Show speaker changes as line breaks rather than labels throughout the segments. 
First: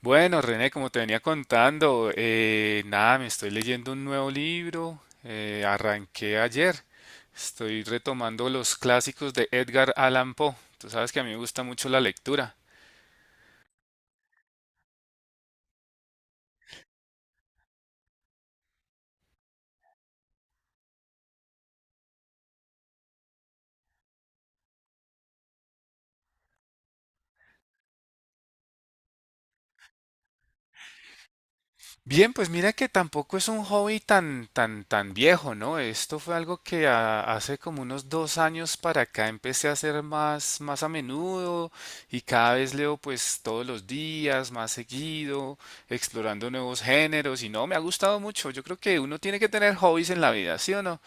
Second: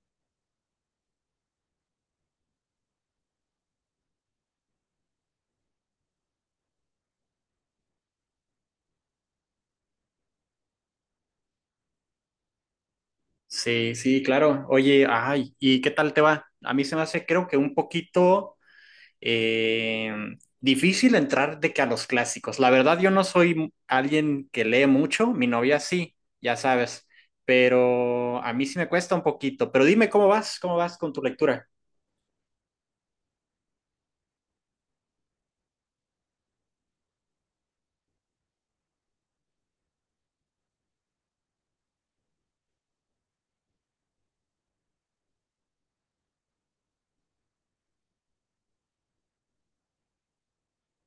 Bueno, René, como te venía contando, nada, me estoy leyendo un nuevo libro, arranqué ayer, estoy retomando los clásicos de Edgar Allan Poe, tú sabes que a mí me gusta mucho la lectura.
Sí, sí, claro. Oye, ay, ¿y qué tal te va? A mí se me hace, creo que un poquito eh, difícil entrar de que a los clásicos. La verdad, yo no soy alguien que lee mucho, mi novia sí, ya sabes, pero a mí sí me cuesta un poquito. Pero dime cómo vas con tu lectura.
Bien, pues mira que tampoco es un hobby tan viejo, ¿no? Esto fue algo que hace como unos dos años para acá empecé a hacer más a menudo y cada vez leo pues todos los días, más seguido, explorando nuevos géneros y no, me ha gustado mucho. Yo creo que uno tiene que tener hobbies en la vida, ¿sí o no?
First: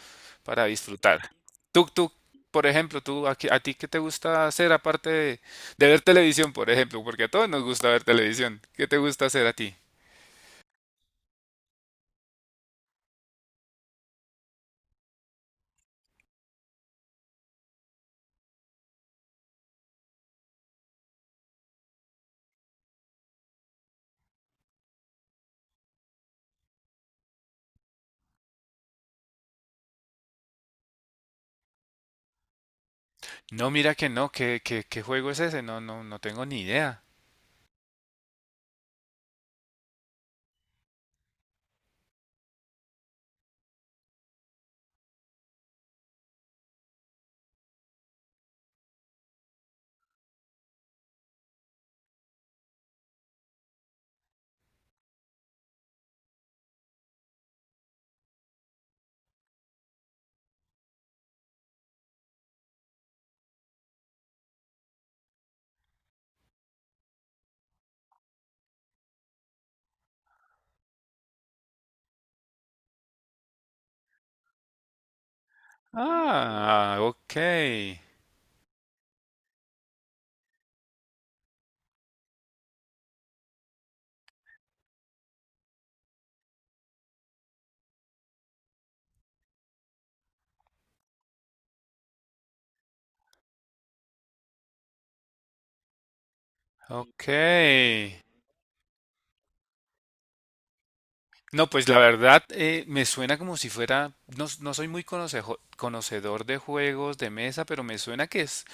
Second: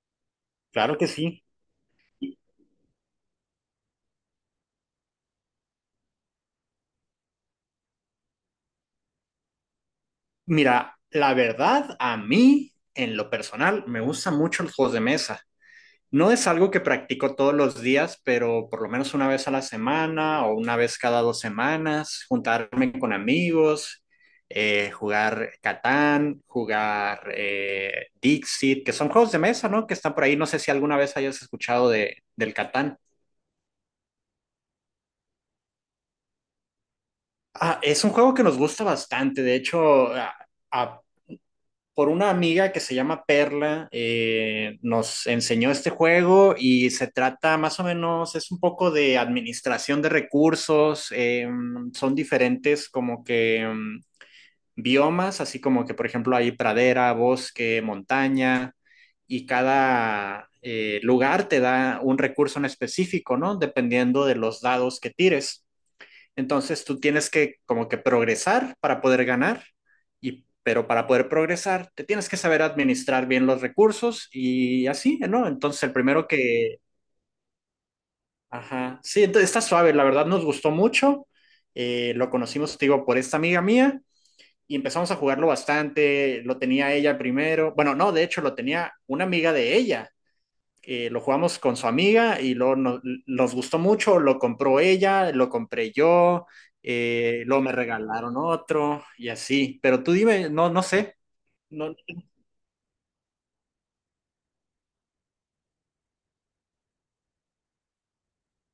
Para
Claro que
disfrutar.
sí.
Tú, tú, por ejemplo, a ti qué te gusta hacer aparte de ver televisión, por ejemplo, porque a todos nos gusta ver televisión. ¿Qué te gusta hacer a ti?
Mira, la verdad, a mí, en lo personal, me gustan mucho los juegos de mesa. No es algo que practico todos los días, pero por lo menos una vez a la semana o una vez cada dos semanas, juntarme con amigos, jugar Catán, jugar Dixit, que son juegos de mesa, ¿no? Que están por ahí. No sé si alguna vez hayas escuchado del Catán.
No, mira que no, qué juego es ese? No, no tengo ni idea.
Ah, es un juego que nos gusta bastante. De hecho, a- por una amiga que se llama Perla, nos enseñó este juego y se trata más o menos, es un poco de administración de recursos, son diferentes como que biomas, así como que por ejemplo hay pradera, bosque, montaña y cada lugar te da un recurso en específico, ¿no? Dependiendo de los dados que tires. Entonces tú tienes que como que progresar para poder ganar, y, pero para poder progresar te tienes que saber administrar bien los recursos y así, ¿no? Entonces el primero que...
Ah, ok,
Ajá, sí, entonces está suave, la verdad nos gustó mucho, lo conocimos, te digo, por esta amiga mía y empezamos a jugarlo bastante, lo tenía ella primero, bueno, no, de hecho lo tenía una amiga de ella lo jugamos con su amiga y luego nos gustó mucho, lo compró ella, lo compré yo,
ok.
luego me regalaron otro y así. Pero tú dime, no, no sé.
No, pues
No,
la verdad me suena como si fuera, no, no soy muy conocedor de juegos de mesa, pero me suena que es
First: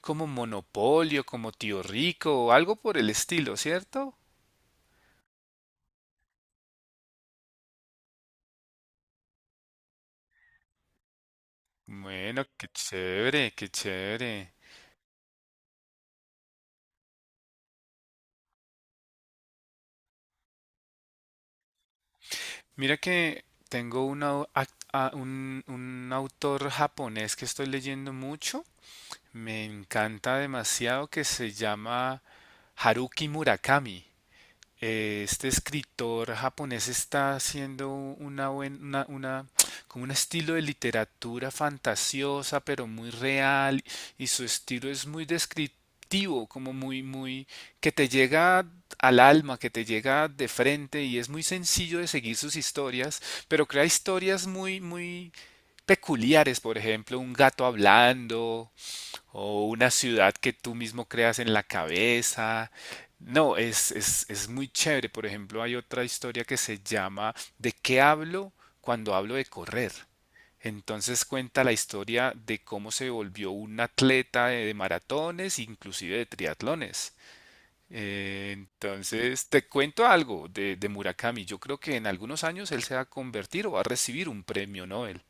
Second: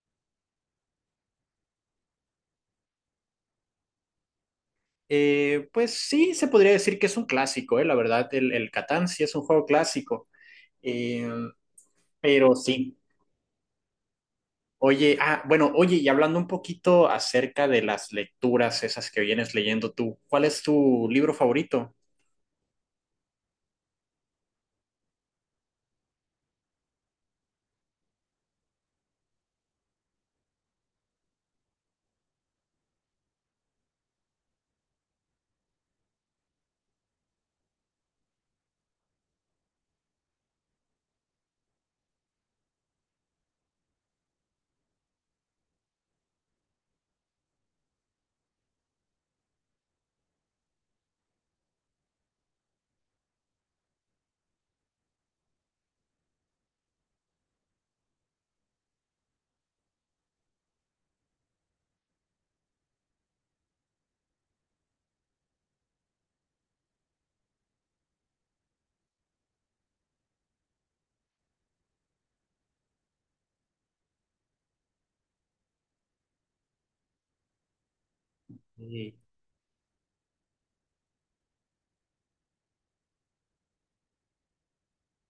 como Monopolio, como Tío Rico o algo por el estilo, ¿cierto?
pues sí, se podría decir que es un clásico, la verdad, el Catán sí es un juego clásico. Eh,
Bueno,
pero
qué
sí.
chévere, qué chévere.
Oye, ah, bueno, oye, y hablando un poquito acerca de las lecturas esas que vienes leyendo tú, ¿cuál es tu libro favorito?
Mira que tengo una au- ac- a- un autor japonés que estoy leyendo mucho. Me encanta demasiado, que se llama Haruki Murakami. Este escritor japonés está haciendo una como un estilo de literatura fantasiosa, pero muy real, y su estilo es muy descriptivo, como muy que te llega al alma, que te llega de frente, y es muy sencillo de seguir sus historias, pero crea historias muy peculiares, por ejemplo, un gato hablando, o una ciudad que tú mismo creas en la cabeza. No, es muy chévere. Por ejemplo, hay otra historia que se llama ¿De qué hablo cuando hablo de correr? Entonces cuenta la historia de cómo se volvió un atleta de maratones, inclusive de triatlones.
Eh,
Entonces, te cuento algo de Murakami. Yo creo que en algunos años él se va a convertir o va a recibir un premio Nobel.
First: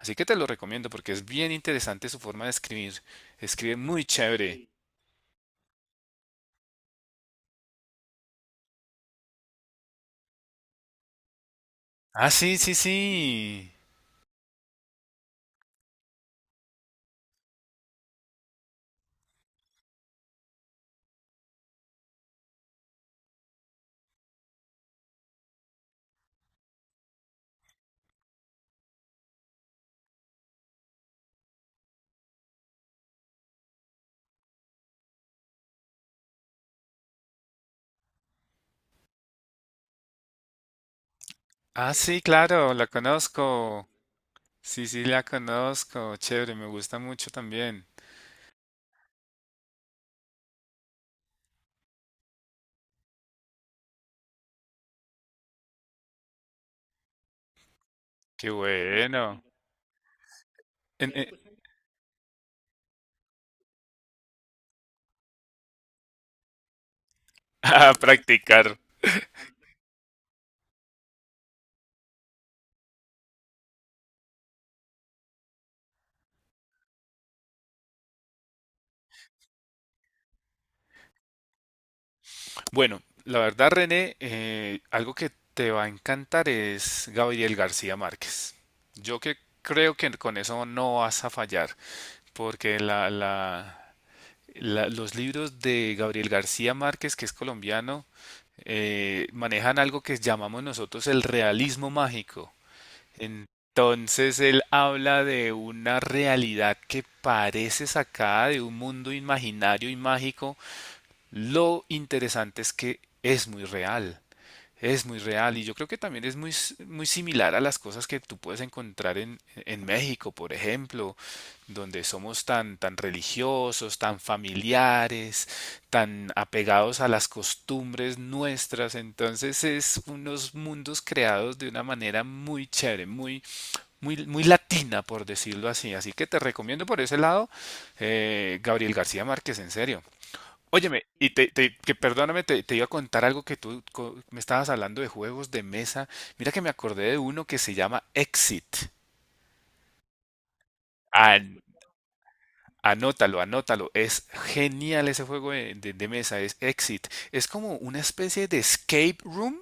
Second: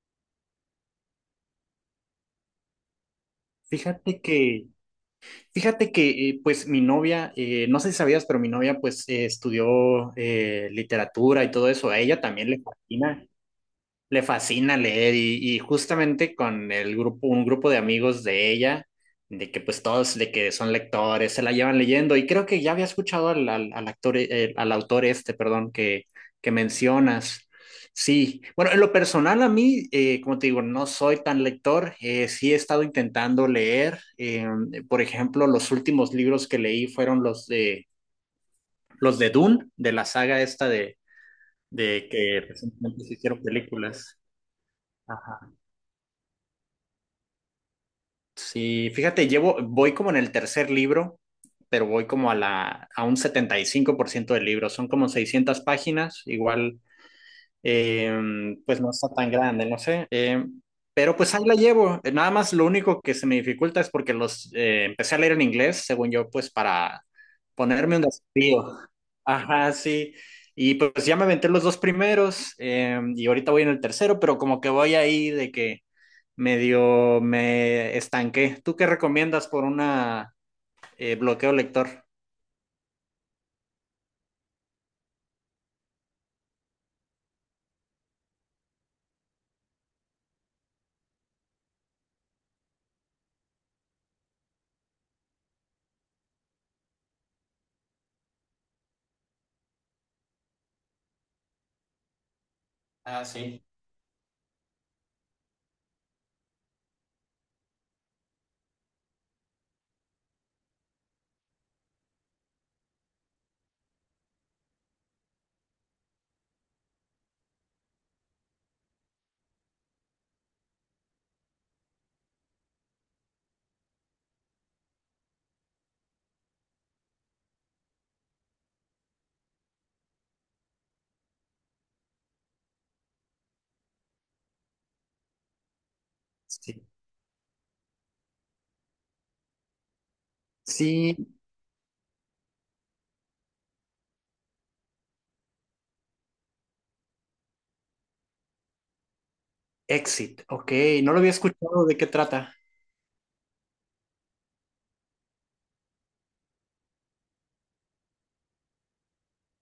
Así que te lo recomiendo porque es bien interesante su forma de escribir. Escribe muy
Fíjate
chévere.
que Fíjate que pues mi novia, no sé si sabías, pero mi novia pues estudió literatura y todo eso. A ella
Ah,
también
sí,
le
sí,
fascina
sí.
le fascina leer y justamente con el grupo, un grupo de amigos de ella, de que pues todos de que son lectores, se la llevan leyendo y creo que ya había escuchado al actor, al autor este, perdón, que mencionas. Sí, bueno, en lo personal a mí, como te digo, no soy tan lector, sí he estado intentando leer, por ejemplo, los últimos libros que leí fueron los de Dune, de la saga esta
Ah,
de
sí,
que
claro, la
recientemente se hicieron
conozco.
películas.
Sí, sí, la
Ajá.
conozco. Chévere, me gusta mucho también.
Sí, fíjate, voy como en el tercer libro, pero voy como a un 75% del libro. Son como 600 páginas, igual,
Qué
eh, pues no está tan
bueno.
grande, no sé. Eh,
En-
pero
en-
pues ahí la llevo. Nada más lo único que se me dificulta es porque los empecé a leer en inglés, según yo, pues para
a
ponerme un
practicar.
desafío. Ajá, sí. Y pues ya me aventé los dos primeros y ahorita voy en el tercero, pero como que voy ahí de que medio me estanqué. ¿Tú qué recomiendas por una bloqueo lector?
Bueno, la verdad, René, algo que te va a encantar es Gabriel García Márquez. Yo que creo que con eso no vas a fallar, porque los libros de Gabriel García Márquez, que es colombiano, manejan algo que llamamos nosotros el realismo mágico.
Ah, sí.
Entonces él habla de una realidad que parece sacada de un mundo imaginario y mágico. Lo interesante es que es muy real. Es muy real y yo creo que también es muy similar a las cosas que tú puedes encontrar en México, por ejemplo, donde somos tan religiosos, tan familiares, tan apegados a las costumbres nuestras. Entonces es unos mundos creados de una manera muy chévere, muy latina, por decirlo así. Así que te recomiendo
Sí.
por ese lado, Gabriel García Márquez, en serio. Óyeme,
Sí,
y que perdóname, te iba a contar algo que me estabas hablando de juegos de mesa. Mira que me acordé de uno que se llama Exit.
Exit, ok, no lo había
An-
escuchado de qué trata.
anótalo, anótalo. Es genial ese juego de, de mesa, es Exit. Es como una especie de escape room,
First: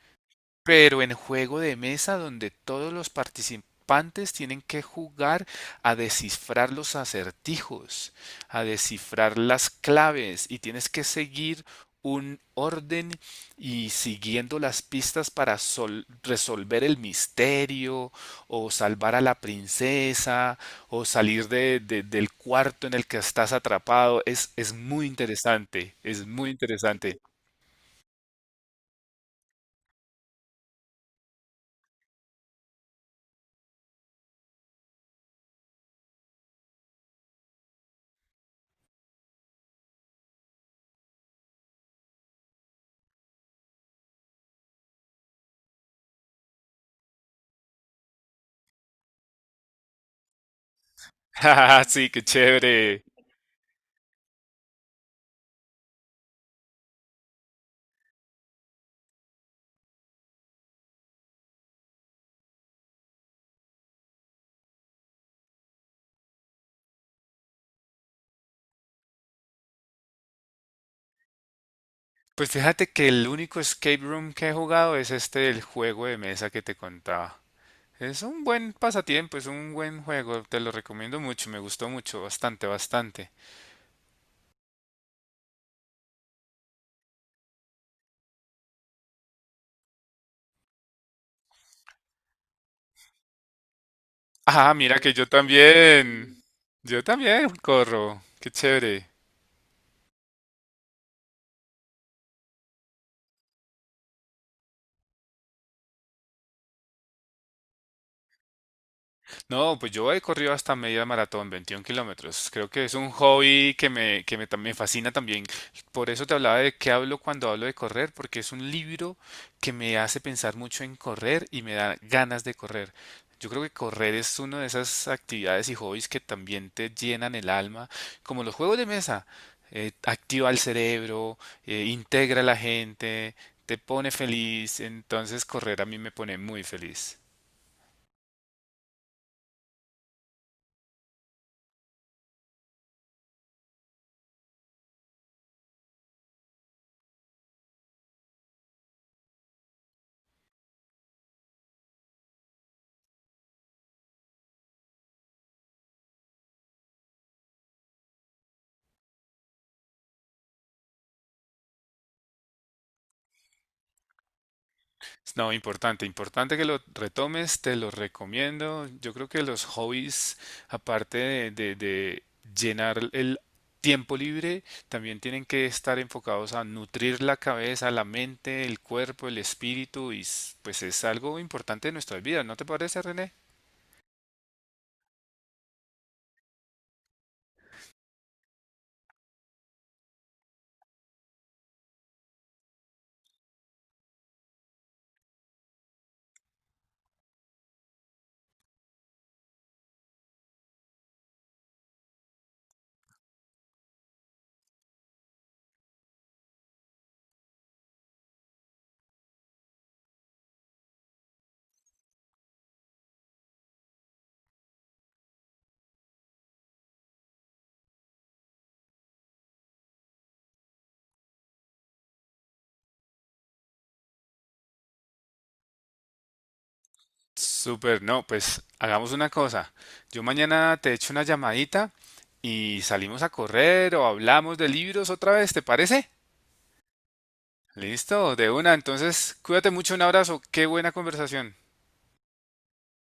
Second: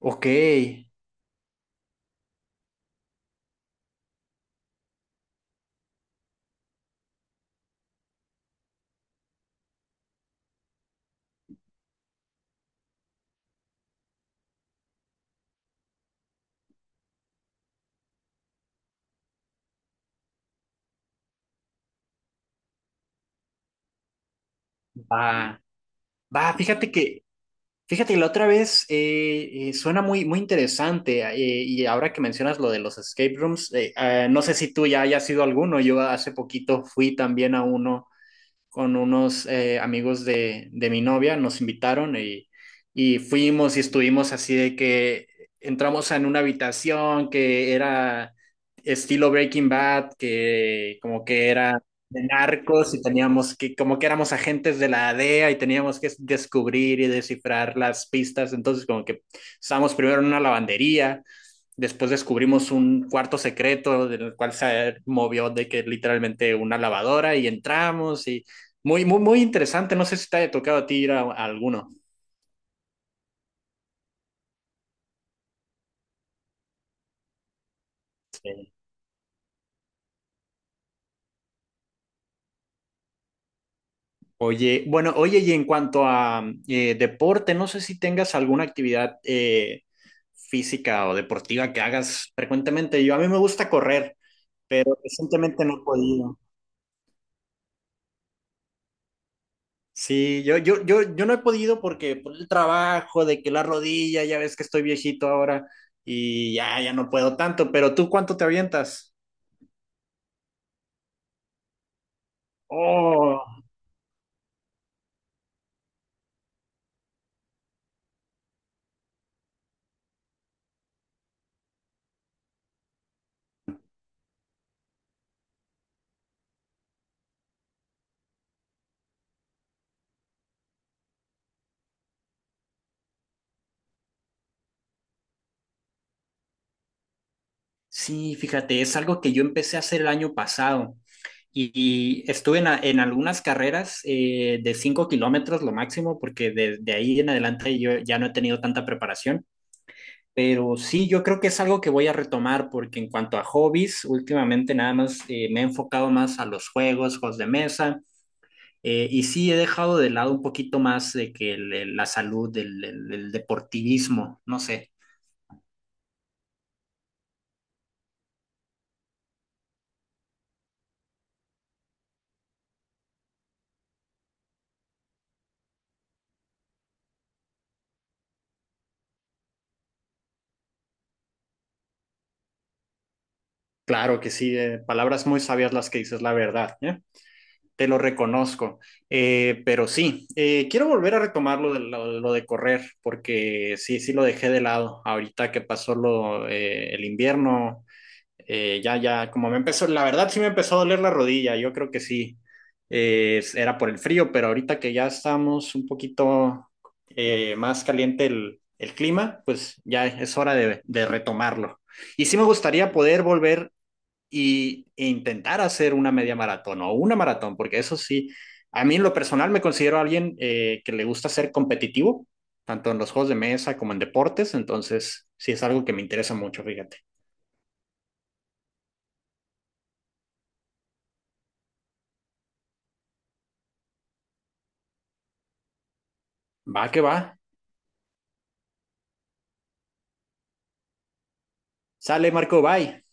Ok,
pero en juego de mesa donde todos los participantes tienen que jugar a descifrar los acertijos, a descifrar las claves y tienes que seguir un orden y siguiendo las pistas para resolver el misterio o salvar a la princesa o salir del cuarto en el que estás atrapado. Es muy
va,
interesante, es muy
va,
interesante.
fíjate, la otra vez suena muy, muy interesante y ahora que mencionas lo de los escape rooms, no sé si tú ya hayas ido a alguno, yo hace poquito fui también a uno con unos amigos de mi novia, nos invitaron y fuimos y estuvimos así de que entramos en una habitación que era estilo Breaking Bad, que como que era
Sí, qué
de narcos y
chévere.
teníamos que, como que éramos agentes de la DEA y teníamos que descubrir y descifrar las pistas. Entonces, como que estábamos primero en una lavandería, después descubrimos un cuarto secreto del cual se movió de que literalmente una lavadora y entramos y muy, muy, muy interesante. No sé si te haya tocado a ti ir a alguno.
Pues fíjate que el único escape room que he jugado es este, el juego de mesa que te contaba. Es un buen
Sí.
pasatiempo, es un buen juego, te lo recomiendo mucho, me gustó mucho, bastante, bastante.
Oye, bueno, oye, y en cuanto a deporte, no sé si tengas alguna actividad física o deportiva que hagas frecuentemente. Yo a mí me gusta correr,
Ah,
pero
mira que
recientemente no he podido.
yo también corro, qué chévere.
Sí, yo no he podido porque por el trabajo, de que la rodilla, ya ves que estoy viejito ahora y ya no puedo tanto, pero ¿tú cuánto te avientas?
No, pues yo he corrido hasta media maratón, 21 kilómetros. Creo que es un
Oh,
hobby que me fascina también. Por eso te hablaba de qué hablo cuando hablo de correr, porque es un libro que me hace pensar mucho en correr y me da ganas de correr. Yo creo que correr es una de esas actividades y hobbies que también te llenan el alma, como los juegos de mesa. Activa el cerebro, integra a la gente, te pone feliz. Entonces correr a mí me pone muy feliz.
sí, fíjate, es algo que yo empecé a hacer el año pasado. Y estuve en algunas carreras de 5 kilómetros lo máximo, porque desde ahí en adelante yo ya no he tenido tanta preparación. Pero sí, yo creo que es algo que voy a retomar, porque en cuanto a hobbies, últimamente nada más me he enfocado más a juegos de mesa, y sí he dejado de lado un poquito más de que la salud, el deportivismo, no sé.
No, importante, importante que lo retomes, te lo recomiendo. Yo creo que los hobbies, aparte de, de llenar el tiempo libre, también tienen que estar enfocados a nutrir la cabeza, la mente, el cuerpo, el espíritu, y pues es algo importante de nuestras vidas, ¿no te parece, René?
Claro que sí, palabras muy sabias las que dices, la verdad, ¿eh? Te lo reconozco. Pero sí, quiero volver a retomar lo de, correr, porque sí, sí lo dejé de lado ahorita que pasó el invierno. Ya, como me empezó, la verdad sí me empezó a doler la rodilla, yo creo que sí, era por el frío, pero ahorita que ya estamos un poquito más caliente clima, pues ya es hora de retomarlo. Y sí me gustaría poder volver e intentar hacer una media maratón o una maratón, porque eso sí, a mí en lo personal me considero alguien que le gusta ser competitivo, tanto en los juegos de mesa como en deportes, entonces sí es algo que me interesa mucho, fíjate.
Súper, no, pues hagamos una cosa. Yo mañana te echo una llamadita y salimos a correr o hablamos de libros otra vez, ¿te parece?
Va que va.
Listo, de una. Entonces, cuídate mucho, un abrazo. Qué buena conversación.
Sale Marco, bye.